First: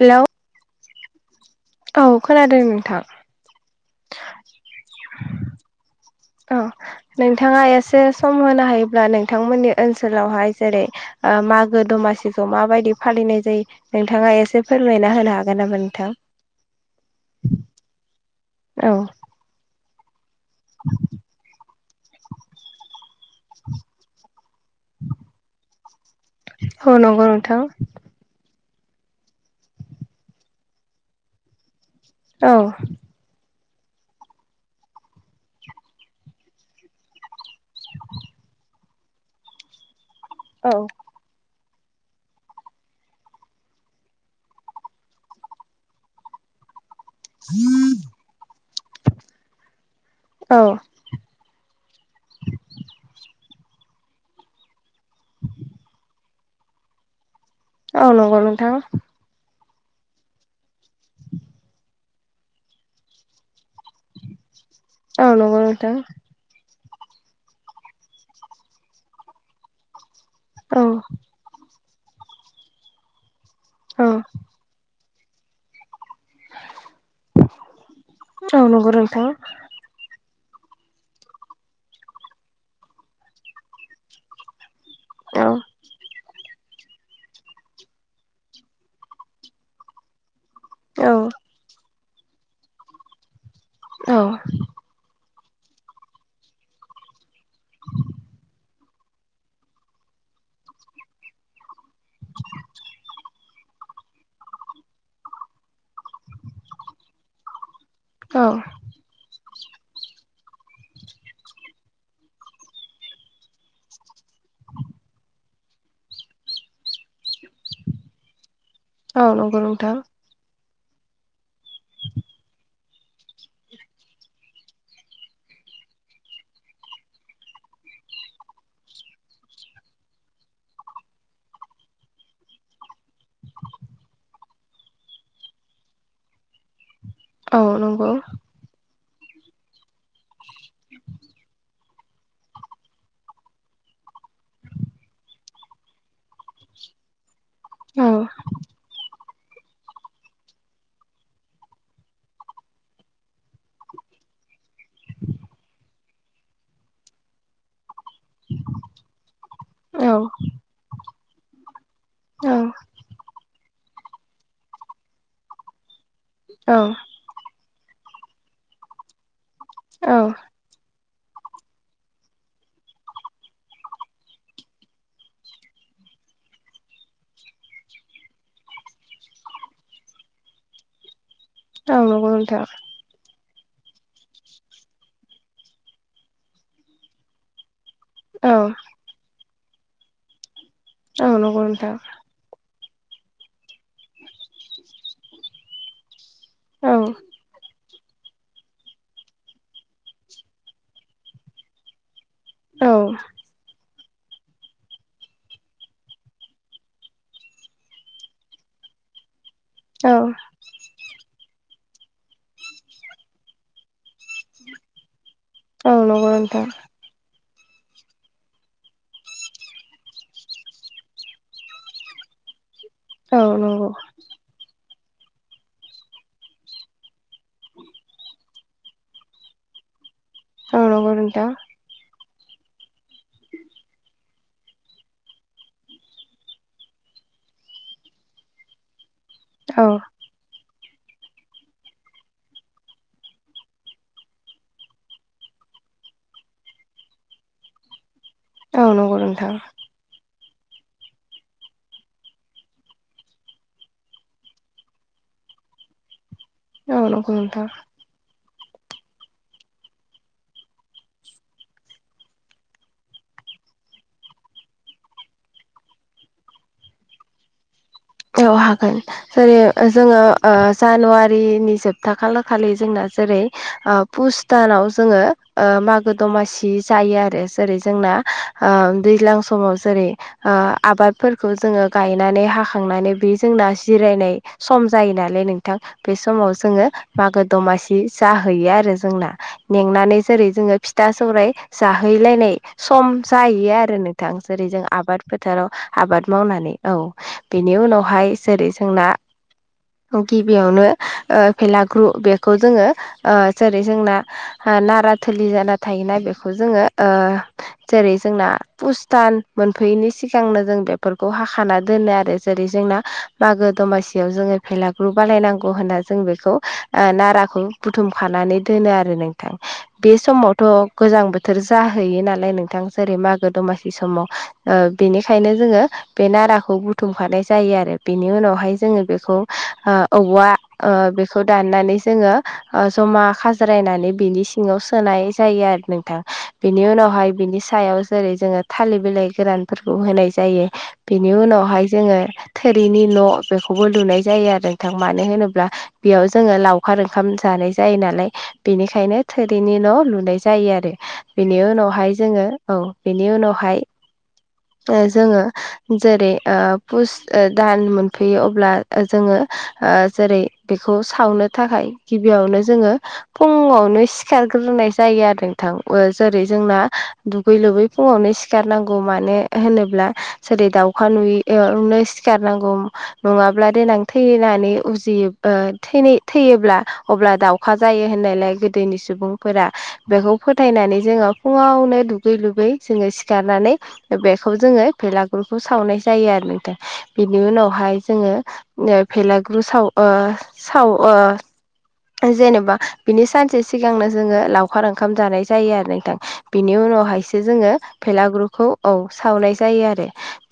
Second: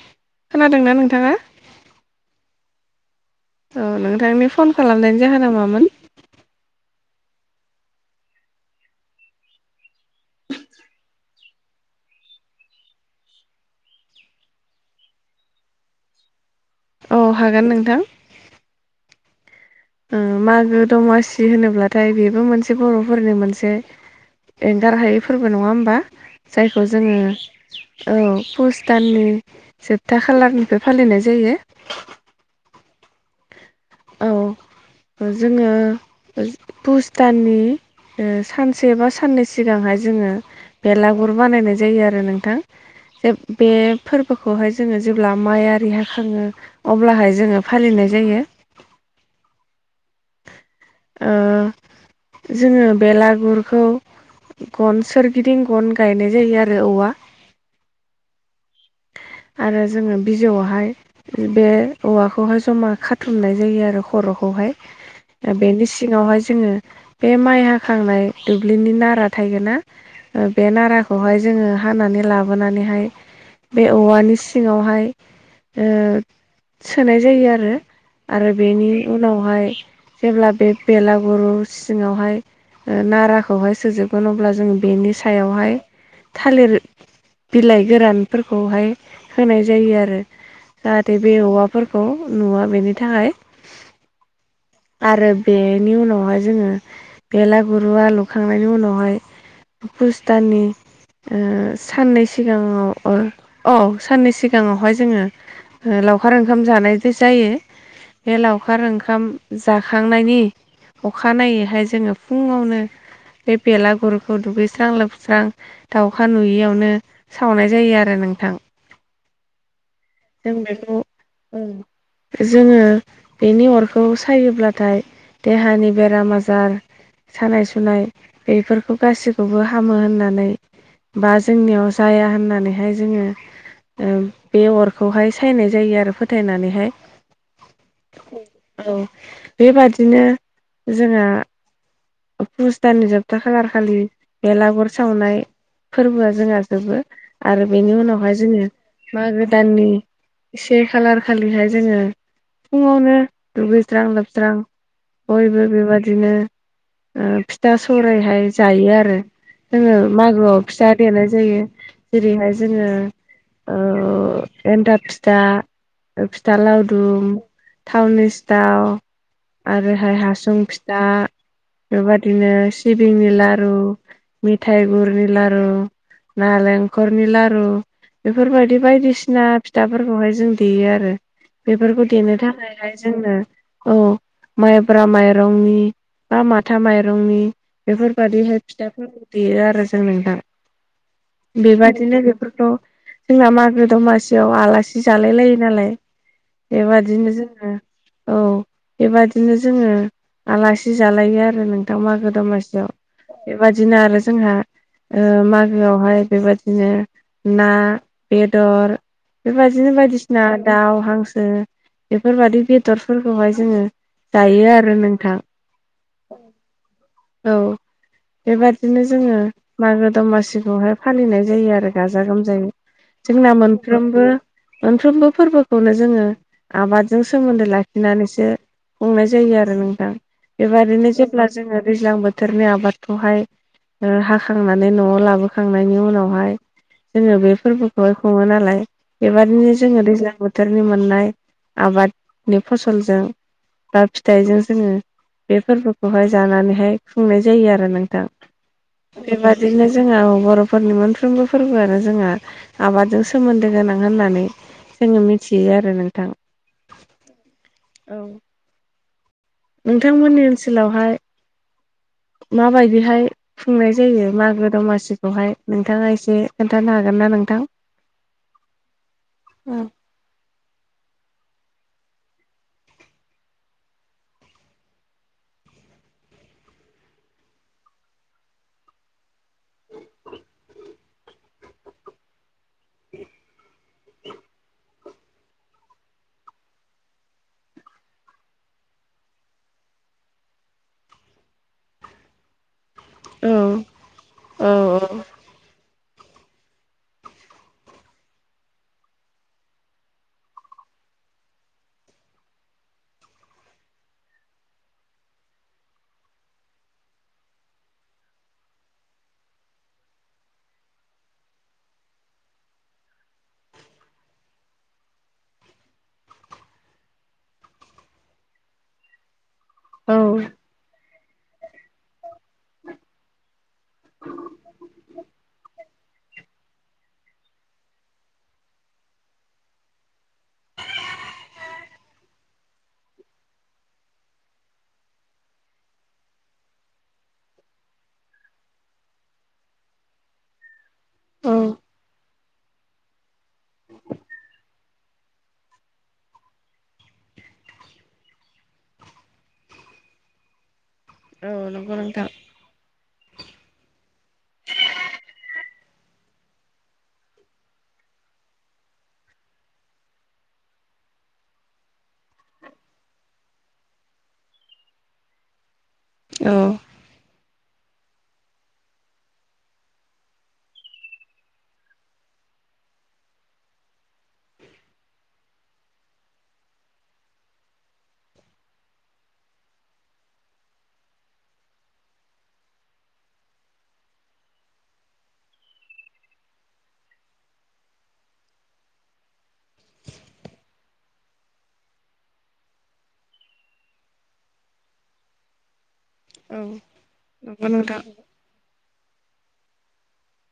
Hello खोनादों ना नोंथाङा? औ खोनादों नोंथां। औ नोंथांनि फन खालामनायनि जाहोना मामोन? औ नोंथाङा एसे सम होनो हायोब्ला नोंथांमोननि ओनसोलावहाय जेरै ओ मागो दमासिखौ माबायदि फालिनाय जायो? नोंथाङा एसे फोरमायना होनो हागोन नामा नोंथां? औ हागोन नोंथां। औ उम मागो दमासि होनोब्लाथाय बेबो मोनसे बर'फोरनि मोनसे एंगार हायै फोरबो नङा होमबा जायखौ औ जोङो नंगौ नोंथां औ पुस दाननि जोबथा खालारनिफ्राय फालिनाय जायो। औ औ जोङो पुस दाननि ओ सान से बा साननै सिगांहाय जोङो औ बेलागुर बानायनाय जायो आरो नोंथां। ज बे फोरबोखौहाय जोङो जेब्ला माइ आरि हाखाङो अब्लाहाय जोङो फालिनाय जायो। औ जोङो बेलागुरखौ गन सोरगिदिं गन गायनाय जायो आरो औवा औ नंगौ नोंथां आरो जोङो बिजौआवहाय बे औवाखौहाय जमा खाथुमनाय जायो आरो खर'खौहाय औ नंगौ बेनि नोंथां सिङावहाय जोङो बे माइ हाखांनाय दुब्लिनि नारा थायो ना बे औ नाराखौहाय जोङो हानानै लाबोनानैहाय बे औ औवानि सिङावहाय सोनाय जायो आरो आरो औ बेनि नंगौ नोंथां औ उनावहाय जेब्ला बे बेलागुरु सिङावहाय नाराखौहाय सोजोबगोन अब्ला जोङो बेनि औ औ सायावहाय थालेर बिलाइ गोरान फोरखौहाय होनाय जायो आरो जाहाथे बे औवा फोरखौ नुवा बेनि थाखाय औ आरो बेनि उनावहाय जोङो बेलागुरुआ लुखांनायनि उनावहाय पुस दाननि ओ साननै सिगाङाव अ औ साननै सिगाङावहाय जोङो ओ लावखार ओंखाम जानाय जे जायो बे लावखार ओंखाम जाखांनायनि अखानायैहाय जोङो फुङावनो बे बेलागुरुखौ दुगैस्रां लोबस्रां दाउखा नुयियावनो सावनाय जायो आरो नोंथां औ नंगौ नोंथां जों बेखौ उम जोङो बेनि अरखौ सायोब्लाथाय देहानि बेराम आजार सानाय सुनाय बेफोरखौ गासिखौबो हामो होननानै बा जोंनियाव जाया होननानै हाय जोङो ओ बे अरखौहाय सायनाय जायो आरो फोथायनानैहाय औ नंगौ औ बेबादिनो जोङा फुस दाननि जोबथाखागार खालि बेलागुर सावनाय फोरबोआ जोंहा जोबो आरो बेनि औ उनावहाय जोङो मागो दाननि से खालार खालिहाय जोङो फुङावनो दुगैस्रां लोबस्रां बयबो बेबादिनो ओ फिथा सौरायहाय जायो आरो जोङो औ मागोआव फिथा देनाय जायो औ जेरैहाय जोङो ओ एन्थाब फिथा फिथा औ लावदुम थावनि सिथाव औ आरोहाय हासुं फिथा बेबादिनो सिबिंनि लारु मिथाइ गुरनि लारु नालेंखरनि लारु बेफोरबायदि बायदिसिना फिथाफोरखौहाय जों देयो आरो औ बेफोरखौ नंगौ देनो नोंथां थाखायहाय जोंनो औ माइब्रा माइरंनि बा माथा माइरंनि बेफोर औ बादिहाय फिथाइफोरखौ देयो आरो जों नोंथां औ नंगौ नोंथां बेबादिनो बेफोरखौ जोंना मागो दमासियाव आलासि जालाय लायो नालाय औ बेबादिनो जोङो औ बेबादिनो जोङो आलासि जालायो आरो नोंथां मागो औ दमासियाव बेबादिनो आरो जोंहा ओ मागोआवहाय बेबादिनो ना बेदर बेबादिनो औ बायदिसिना दाउ हांसो बेफोरबायदि बेदरफोरखौहाय जोङो जायो आरो नोंथां औ नंगौ नोंथां औ बेबादिनो जोङो मागो दमासिखौहाय फालिनाय जायो आरो गाजा गोमजायै औ जोंना नंगौ मोनफ्रोमबो मोनफ्रोमबो फोरबोखौनो जोङो आबादजों सोमोन्दो लाखिनानैसो खुंनाय जायो आरो नोंथां औ नंगौ नोंथा ओ दैज्लां बोथोरनि आबादखौहाय ओ हाखांनानै न'आव लाबोखांनायनि उनावहाय जोङो बे फोरबोखौहाय खुङो नालाय बेबायदिनो औ जोङो दैज्लां बोथोर बोथोरनि मोननाय आबादनि फसलजों बा फिथाइजों जोङो बे फोरबोखौहाय जानानैहाय खुंनाय जायो आरो नोंथां औ नंगौ नोंथां बेबादिनो जोंनाव बर'फोरनि मोनफ्रोमबो फोरबोआनो जोंहा आबादजों सोमोन्दो गोनां होननानै जोङो मिथियो आरो नोंथां औ नंगौ नोंथा औ नोंथांमोननि ओनसोलावहाय माबायदिहाय खुंनाय जायो मागो दमासिखौहाय नोंथाङा एसे खोन्थानो हागोन ना नोंथां औ हागोन जेरै जोङो ओ जानुवारिनि जोबथा खालार खालि जोंना जेरै ओ पुसदानाव जोङो ओ मागो दमासि जायो आरो जेरै जोंना ओ दैज्लां समाव जेरै ओ आबादफोरखौ जोङो गायनानै हाखांनानै बे जोंना जिरायनाय सम जायो नालाय नोंथां बे समाव जोङो मागो दमासि जाहैयो आरो जोंना मेंनानै जेरै जोङो फिथा सौराइ जाहैलायनाय सम जाहैयो औ आरो नोंथां औ जेरै जों आबाद फोथाराव आबाद मावनानै औ बेनि उनावहाय जेरै जोंना औ गिबियावनो ओ भेलाग्रु बेखौ जोङो ओ जेरै जोंना ओ नारा थोलि जाना थायोना बेखौ जोङो ओ जेरै जोंना पुस दान मोनफैयैनि सिगांनो जों बेफोरखौ हाखाना दोनो आरो जेरै जोंना मागो दमासियाव जोङो भेलाग्रु बानायनांगौ होनना जों बेखौ ओ नाराखौ बुथुमखानानै दोनो आरो नों थां बे औ समावथ' गोजां बोथोर जाहैयो नालाय नोंथां जेरै मागो दमासि समाव ओ बेनिखायनो जोङो बे नाराखौ बुथ बुथुमखानाय जायो आरो बेनि उनावहाय जोङो बेखौ ओ औवा ओ बेखौ दाननानै जोङो ओ जमा खाज्रायनानै बिनि सिङाव सोनाय जायो आरो नोंथां बेनि उनावहाय बिनि सायाव जेरै जोङो थालिर बिलाइ गोरानफोरखौ होनाय जायो बेनि औ उनावहाय जोङो थोरिनि न' बेखौबो लुनाय जायो आरो नोंथां मानो होनोब्ला बेयाव जोङो लावखार ओंखाम जानाय जायो नालाय बेनिखायनो थोरिनि न' लुनाय जायो आरो औ बेनि नंगौ उनावहाय नोंथां जोङो औ बेनि उनावहाय जोङो जेरै ओ पुस ओ दान मोनफैयो अब्ला जोङो ओ जेरै बेखौ सावनो थाखाय गिबियावनो जोङो फुङावनो सिखारग्रोनाय जायो आरो नोंथां ओ जेरै औ जोंना दुगै लोबै फुङावनो सिखारनांगौ मानो होनोब्ला जेरै दाउखा नुयै यावनो सिखारनांगौ नङाब्ला देनां थैनानै उजियो ओ थैनाय थैयोब्ला अब्ला दावखा जायो होननायलाय गोदोनि सुबुंफोरा बेखौ फोथायनानै जोङो फुङावनो दुगै लुगै जोङो सिखारनानै बेखौ जोङो भेलागुरखौ सावनाय जायो आरो नोंथां बेनि उनावहाय जोङो ओ भेलाग्रु साव ओ साव अ जेनेबा बिनि सानसे सिगांनो जोङो लावखार ओंखाम जानाय जायो आरो नोंथां औ बेनि उनावहायसो नंगौ जोङो नोंथां भेलागुरखौ औ सावनाय जायो आरो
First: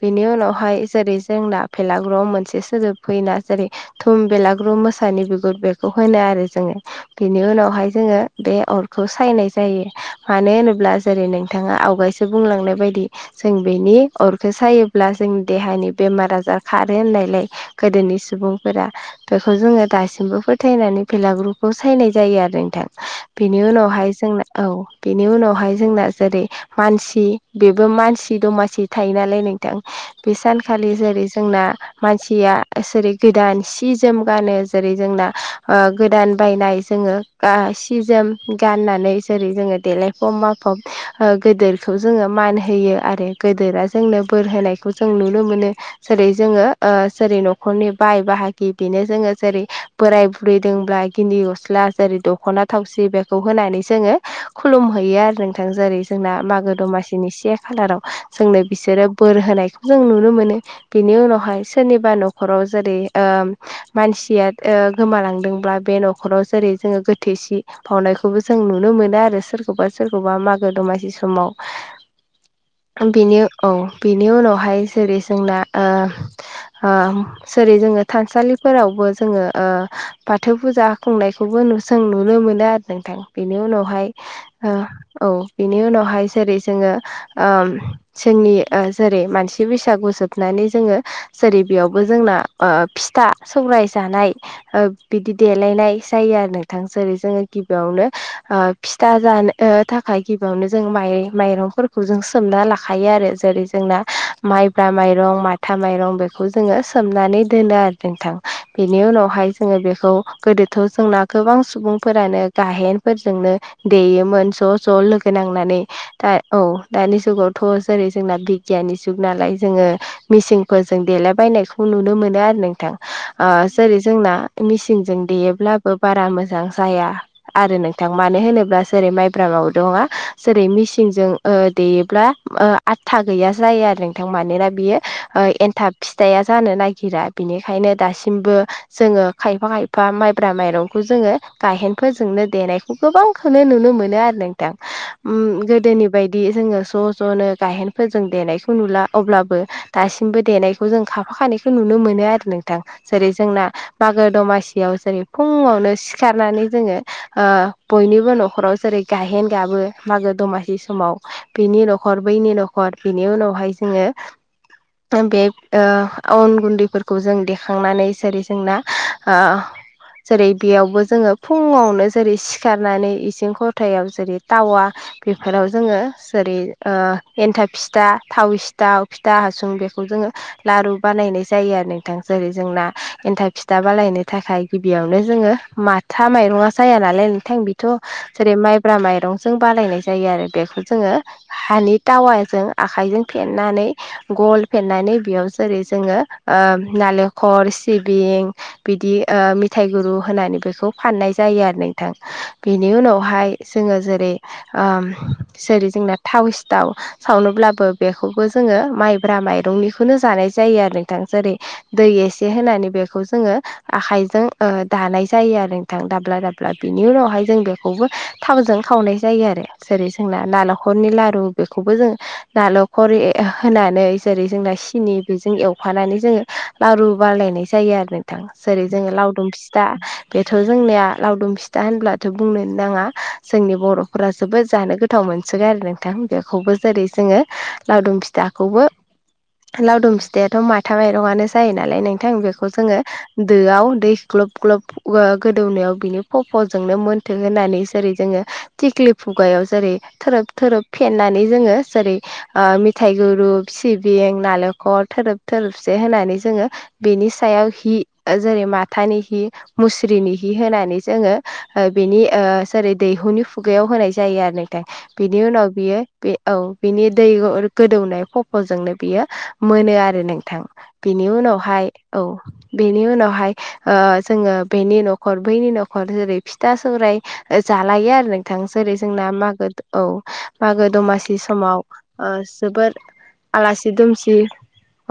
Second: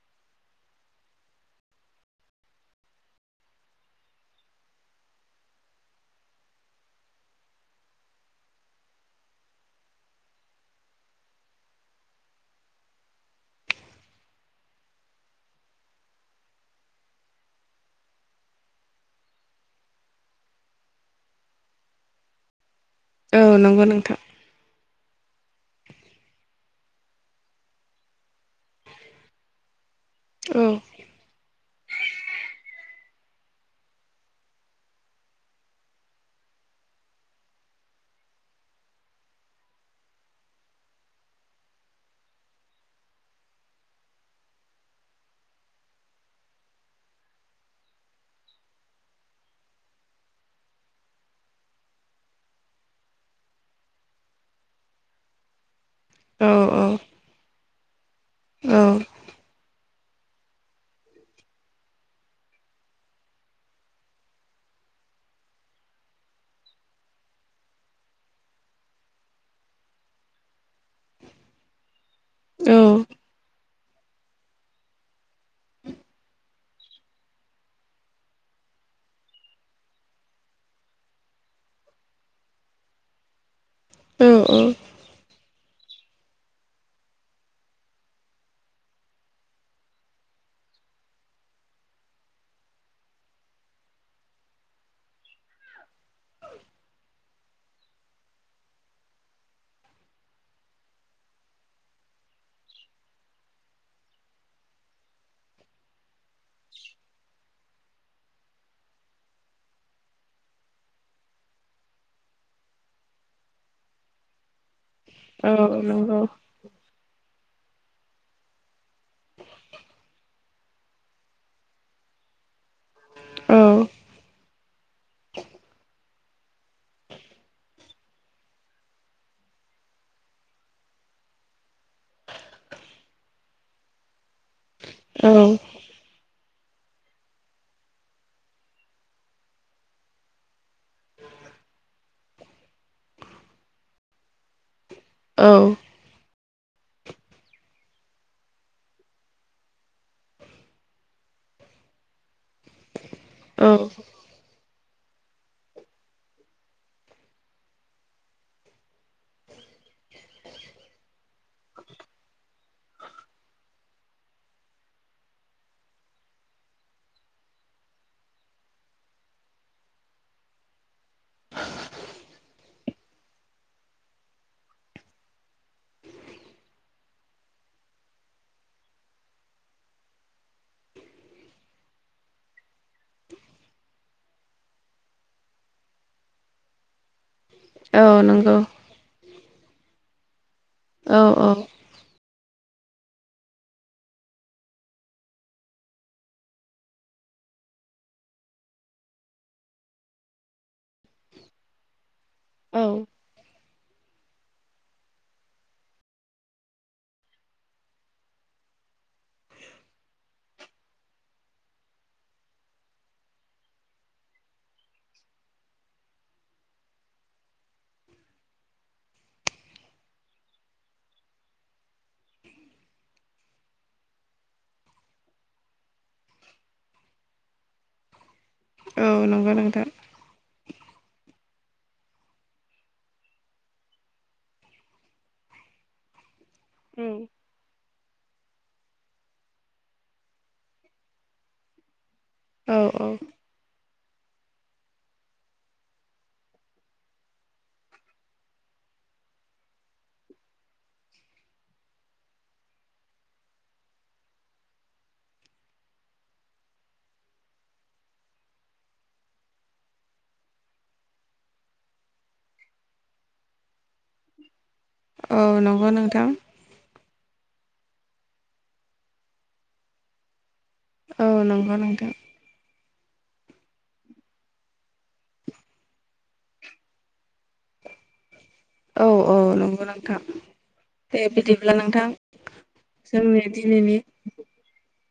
बेनि उन उनावहाय जेरै जोंना फेलागुराव मोनसे सोदोब फैयोना जेरै थुम बेलाग्रुम मोसानि बिगुर बेखौ होनो आरो जोङो बेनि उनावहाय जोङो बे अरखौ सायनाय जायो मानो होनोब्ला जेरै नोंथाङा आवगायसो बुंलांनाय बायदि जों बेनि अरखौ सायो ब्ला जोंनि देहानि बेमार आजार खारो होननायलाय गोदोनि सुबुंफोरा बेखौ जोङो दासिमबो फोथायनानै भेलागुरखौ सायनाय जायो आरो नोंथां औ बेनि नंगौ उनावहाय नोंथां जोंना औ बेनि उनावहाय जोंना जेरै मानसि बेबो मानसि दमासि थायो नालाय बे औ सानखालि जेरै जोंना मानसिया जेरै गोदान सि जोम गानो जेरै जोंना गोदान बायनाय जोङो सि जोम गाननानै जेरै जोङो देलायफब माफब गोदोर बेखौ जोङो मान होयो आरो गोदोरा जोंनो बोर होनायखौ जों नुनो मोनो जेरै जोङो जेरै न'खरनि बाय बाहागि बेनो जोङो जेरै बोराय बुरै दब्ला गिनदि गस्ला जेरै दख'ना थावसि बेखौ होनानै जोङो खुलुम हैैयो आरो नोंथां जेरै जोंना औ मागो औ दमासिनि से खालाराव जोंनो औ बिसोरो बोर होनायखौ जों नुनो मोनो बेनि उनावहाय सोरनिबा न'खराव जेरै मानसिया गोमालांदोंब्ला बे न'खराव जेरै जोङो गोथै सि बाउनायखौबो जों नुनो मोनो आरो सोरखौबा सोरखौबा मागो दमासि जि समाव बेनो औ बेनि उनावहाय जेरै जोंना ओ-ओ जेरै जोङो थानसालिफोरावबो जोङो ओ बाथौ फुजा खुंनायखौबो जों नुनो मोनो आरो नोंथां बेनि उनावहाय औ ओ औ बिनि उनावहाय जेरै जोङो जोंनि ओ जेरै मानसि बैसागु जोबनानै जोङो जेरै बेयावबो जोंना ओ फिथा सौराय जानाय बिदि देलायनाय जायो आरो नोंथां जेरै जोङो गिबियावनो फिथा जानो थाखाय गिबियावनो जों माइ माइरंफोरखौ जों सोमना लाखायो आरो जेरै जोंना माइब्रा माइरं माथा माइरं बेखौ जोङो सोमनानै दोनो आरो नोंथां बेनि उनावहाय जोङो बेखौ गोदोथ' जोंना गोबां सुबुंफोरानो गाहेनफोरजोंनो देयोमोन ज' ज' लोगो नांनानै औ नंगौ दा औ दानि जुगावथ' जेरै जोंना दुखियानि जुग नालाय जोङो मेसिनफोरजों देलायबायनायखौ नुनो मोनो आरो नोंथां औ जेरै जोंना मेसिनजों देयोब्लाबो बारा मोजां जाया आरो नोंथां मानो होनोब्ला जेरै माइब्रा माबो दङ जेरै मेसिनजों ओ देयोब्ला आथा गैया जायो आरो नोंथां मानोना बेयो औ एनथाब फिथाया जानो नागिरा बिनिखायनो दासिमबो जोङो खायफा खायफा माइब्रा माइरंखौ जोङो गायहेनफोरजोंनो देनायखौ गोबांखौनो नुनो मोनो आरो नोंथां औ गोदोनि बायदि जोङो ज' ज'नो गायहेन फोर जों देनायखौ नुला अब्लाबो दासिमबो देनायखौ जों खाफाखानायखौ नुनो मोनो आरो नों थां जेरै जोंना औ नंगौ औ मागो दमासियाव जेरै फुङावनो सिखारनानै जोङो ओ बयनिबो न'खराव जेरै गायहेन गाबो मागो दमासि समाव बिनि न'खर बैनि न'खर बिनि उनावहाय जोङो बे अन गुन्दैफोरखौ जों देखांनानै जेरै जोंना जेरै बेयावबो जोङो फुङावनो जेरै सिखारनानै इसिं खथायाव जेरै टावा बेफोराव जोङो जेरै ओ एन्थाब फिथा थाव सिथाव फिथा हासुं बेखौ जोङो लारु बानायनाय जायो आरो नोंथां जेरै जोंना एन्थाब फिथा बानायनो थाखाय गिबियावनो जोङो माथा माइरङा जाया नालाय नों थां बेथ' औ नंगौ जेरै नोंथां माइब्रा माइरंजों बानायनाय जायो आरो बेखौ जोङो औ हानि टावाजों आखाइजों फेेननानै गल फेननानै बेयाव जेरै जोङो ओ नालेंखर, सिबिं बिदि ओ मिथाइ गुरु होनानै बेखौ फाननाय जायो आरो नों थां बेनि उनावहाय जोङो जेरै ओम जेरै जोंना थावसि थाव सावनोब्लाबो बेखौबो जोङो माइब्रा माइरंनिखौनो जानाय जायो आरो नोंथां जेरै दै एसे होनानै बेखौ जोङो आखाइजों दानाय जायो आरो नोंथां दाब्ला दाब्ला बिनि उनावहाय जों बे खौबो थावजों खावनाय जायो आरो जेरै जोंना नारेंखरनि लारु बेखौबो जों नालखर होनानै जेरै जोंना सिनि बेजों एवफानानै जोङो लारु बालायनाय जायो आरो नोंथां जेरै जोङो लावदुम फिथा बेथ' जोंनिया लावदुम फिथा होनब्लाथ' बुंनोनो नाङा जोंनि बर'फोरा जोबोद जानो गो थाव मोनसोगारो नोंथां बेखौबो जेरै जोङो लावदुम फिथाखौबो लावदुम फिथायाथ' माथा माइरङानो जायो नालाय नों थां बेखौ औ जोङो औ दोआव दै ग्लब ग्लब ओ गोदौनायाव बिनि खफ'जोंनो मोनथों होननानै जेरै जोङो थिख्लि खुगायाव जेरै थोरोब थोरोब फेननानै जोङो जेरै ओ मिथाय गुरु सिबिं नालेखर थोरोब थोरोबसे होनानै जोङो बेनि सायाव हि जेरै माथानि हि मुस्रिनि हि होनानै जोङो ओ बेनि ओ जेरै दैहुनि खुगायाव होनाय जायो आरो नोंथां औ बिनि उनाव नंगौ बियो नोंथां बे औ बिनि दै गोदौनाय खफ'जोंनो बियो मोनो आरो नोंथां। बिनि औ नंगौ उनावहाय नोंथां औ बेनि उनावहाय ओ जोङो बेनि नखर बैनि नखर जेरै फिथा सौराइ जालायो आरो नों नोंथां जेरै औ जोंना औ मागो नंगौ औ नोंथां मागो दे दमासि बिदिब्ला समाव नोंथां ओ जोबोर जोंनि आलासि दिनैनि दुमसि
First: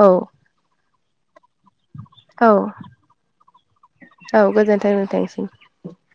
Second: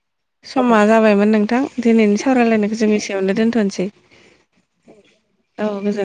औ समा जाबायमोन नोंथां दिनैनि औ सावरायलायनायखौ जों एसेयावनो दोनथ'सै। औ गोजोन्थों नोंथांनिसिम औ गोजो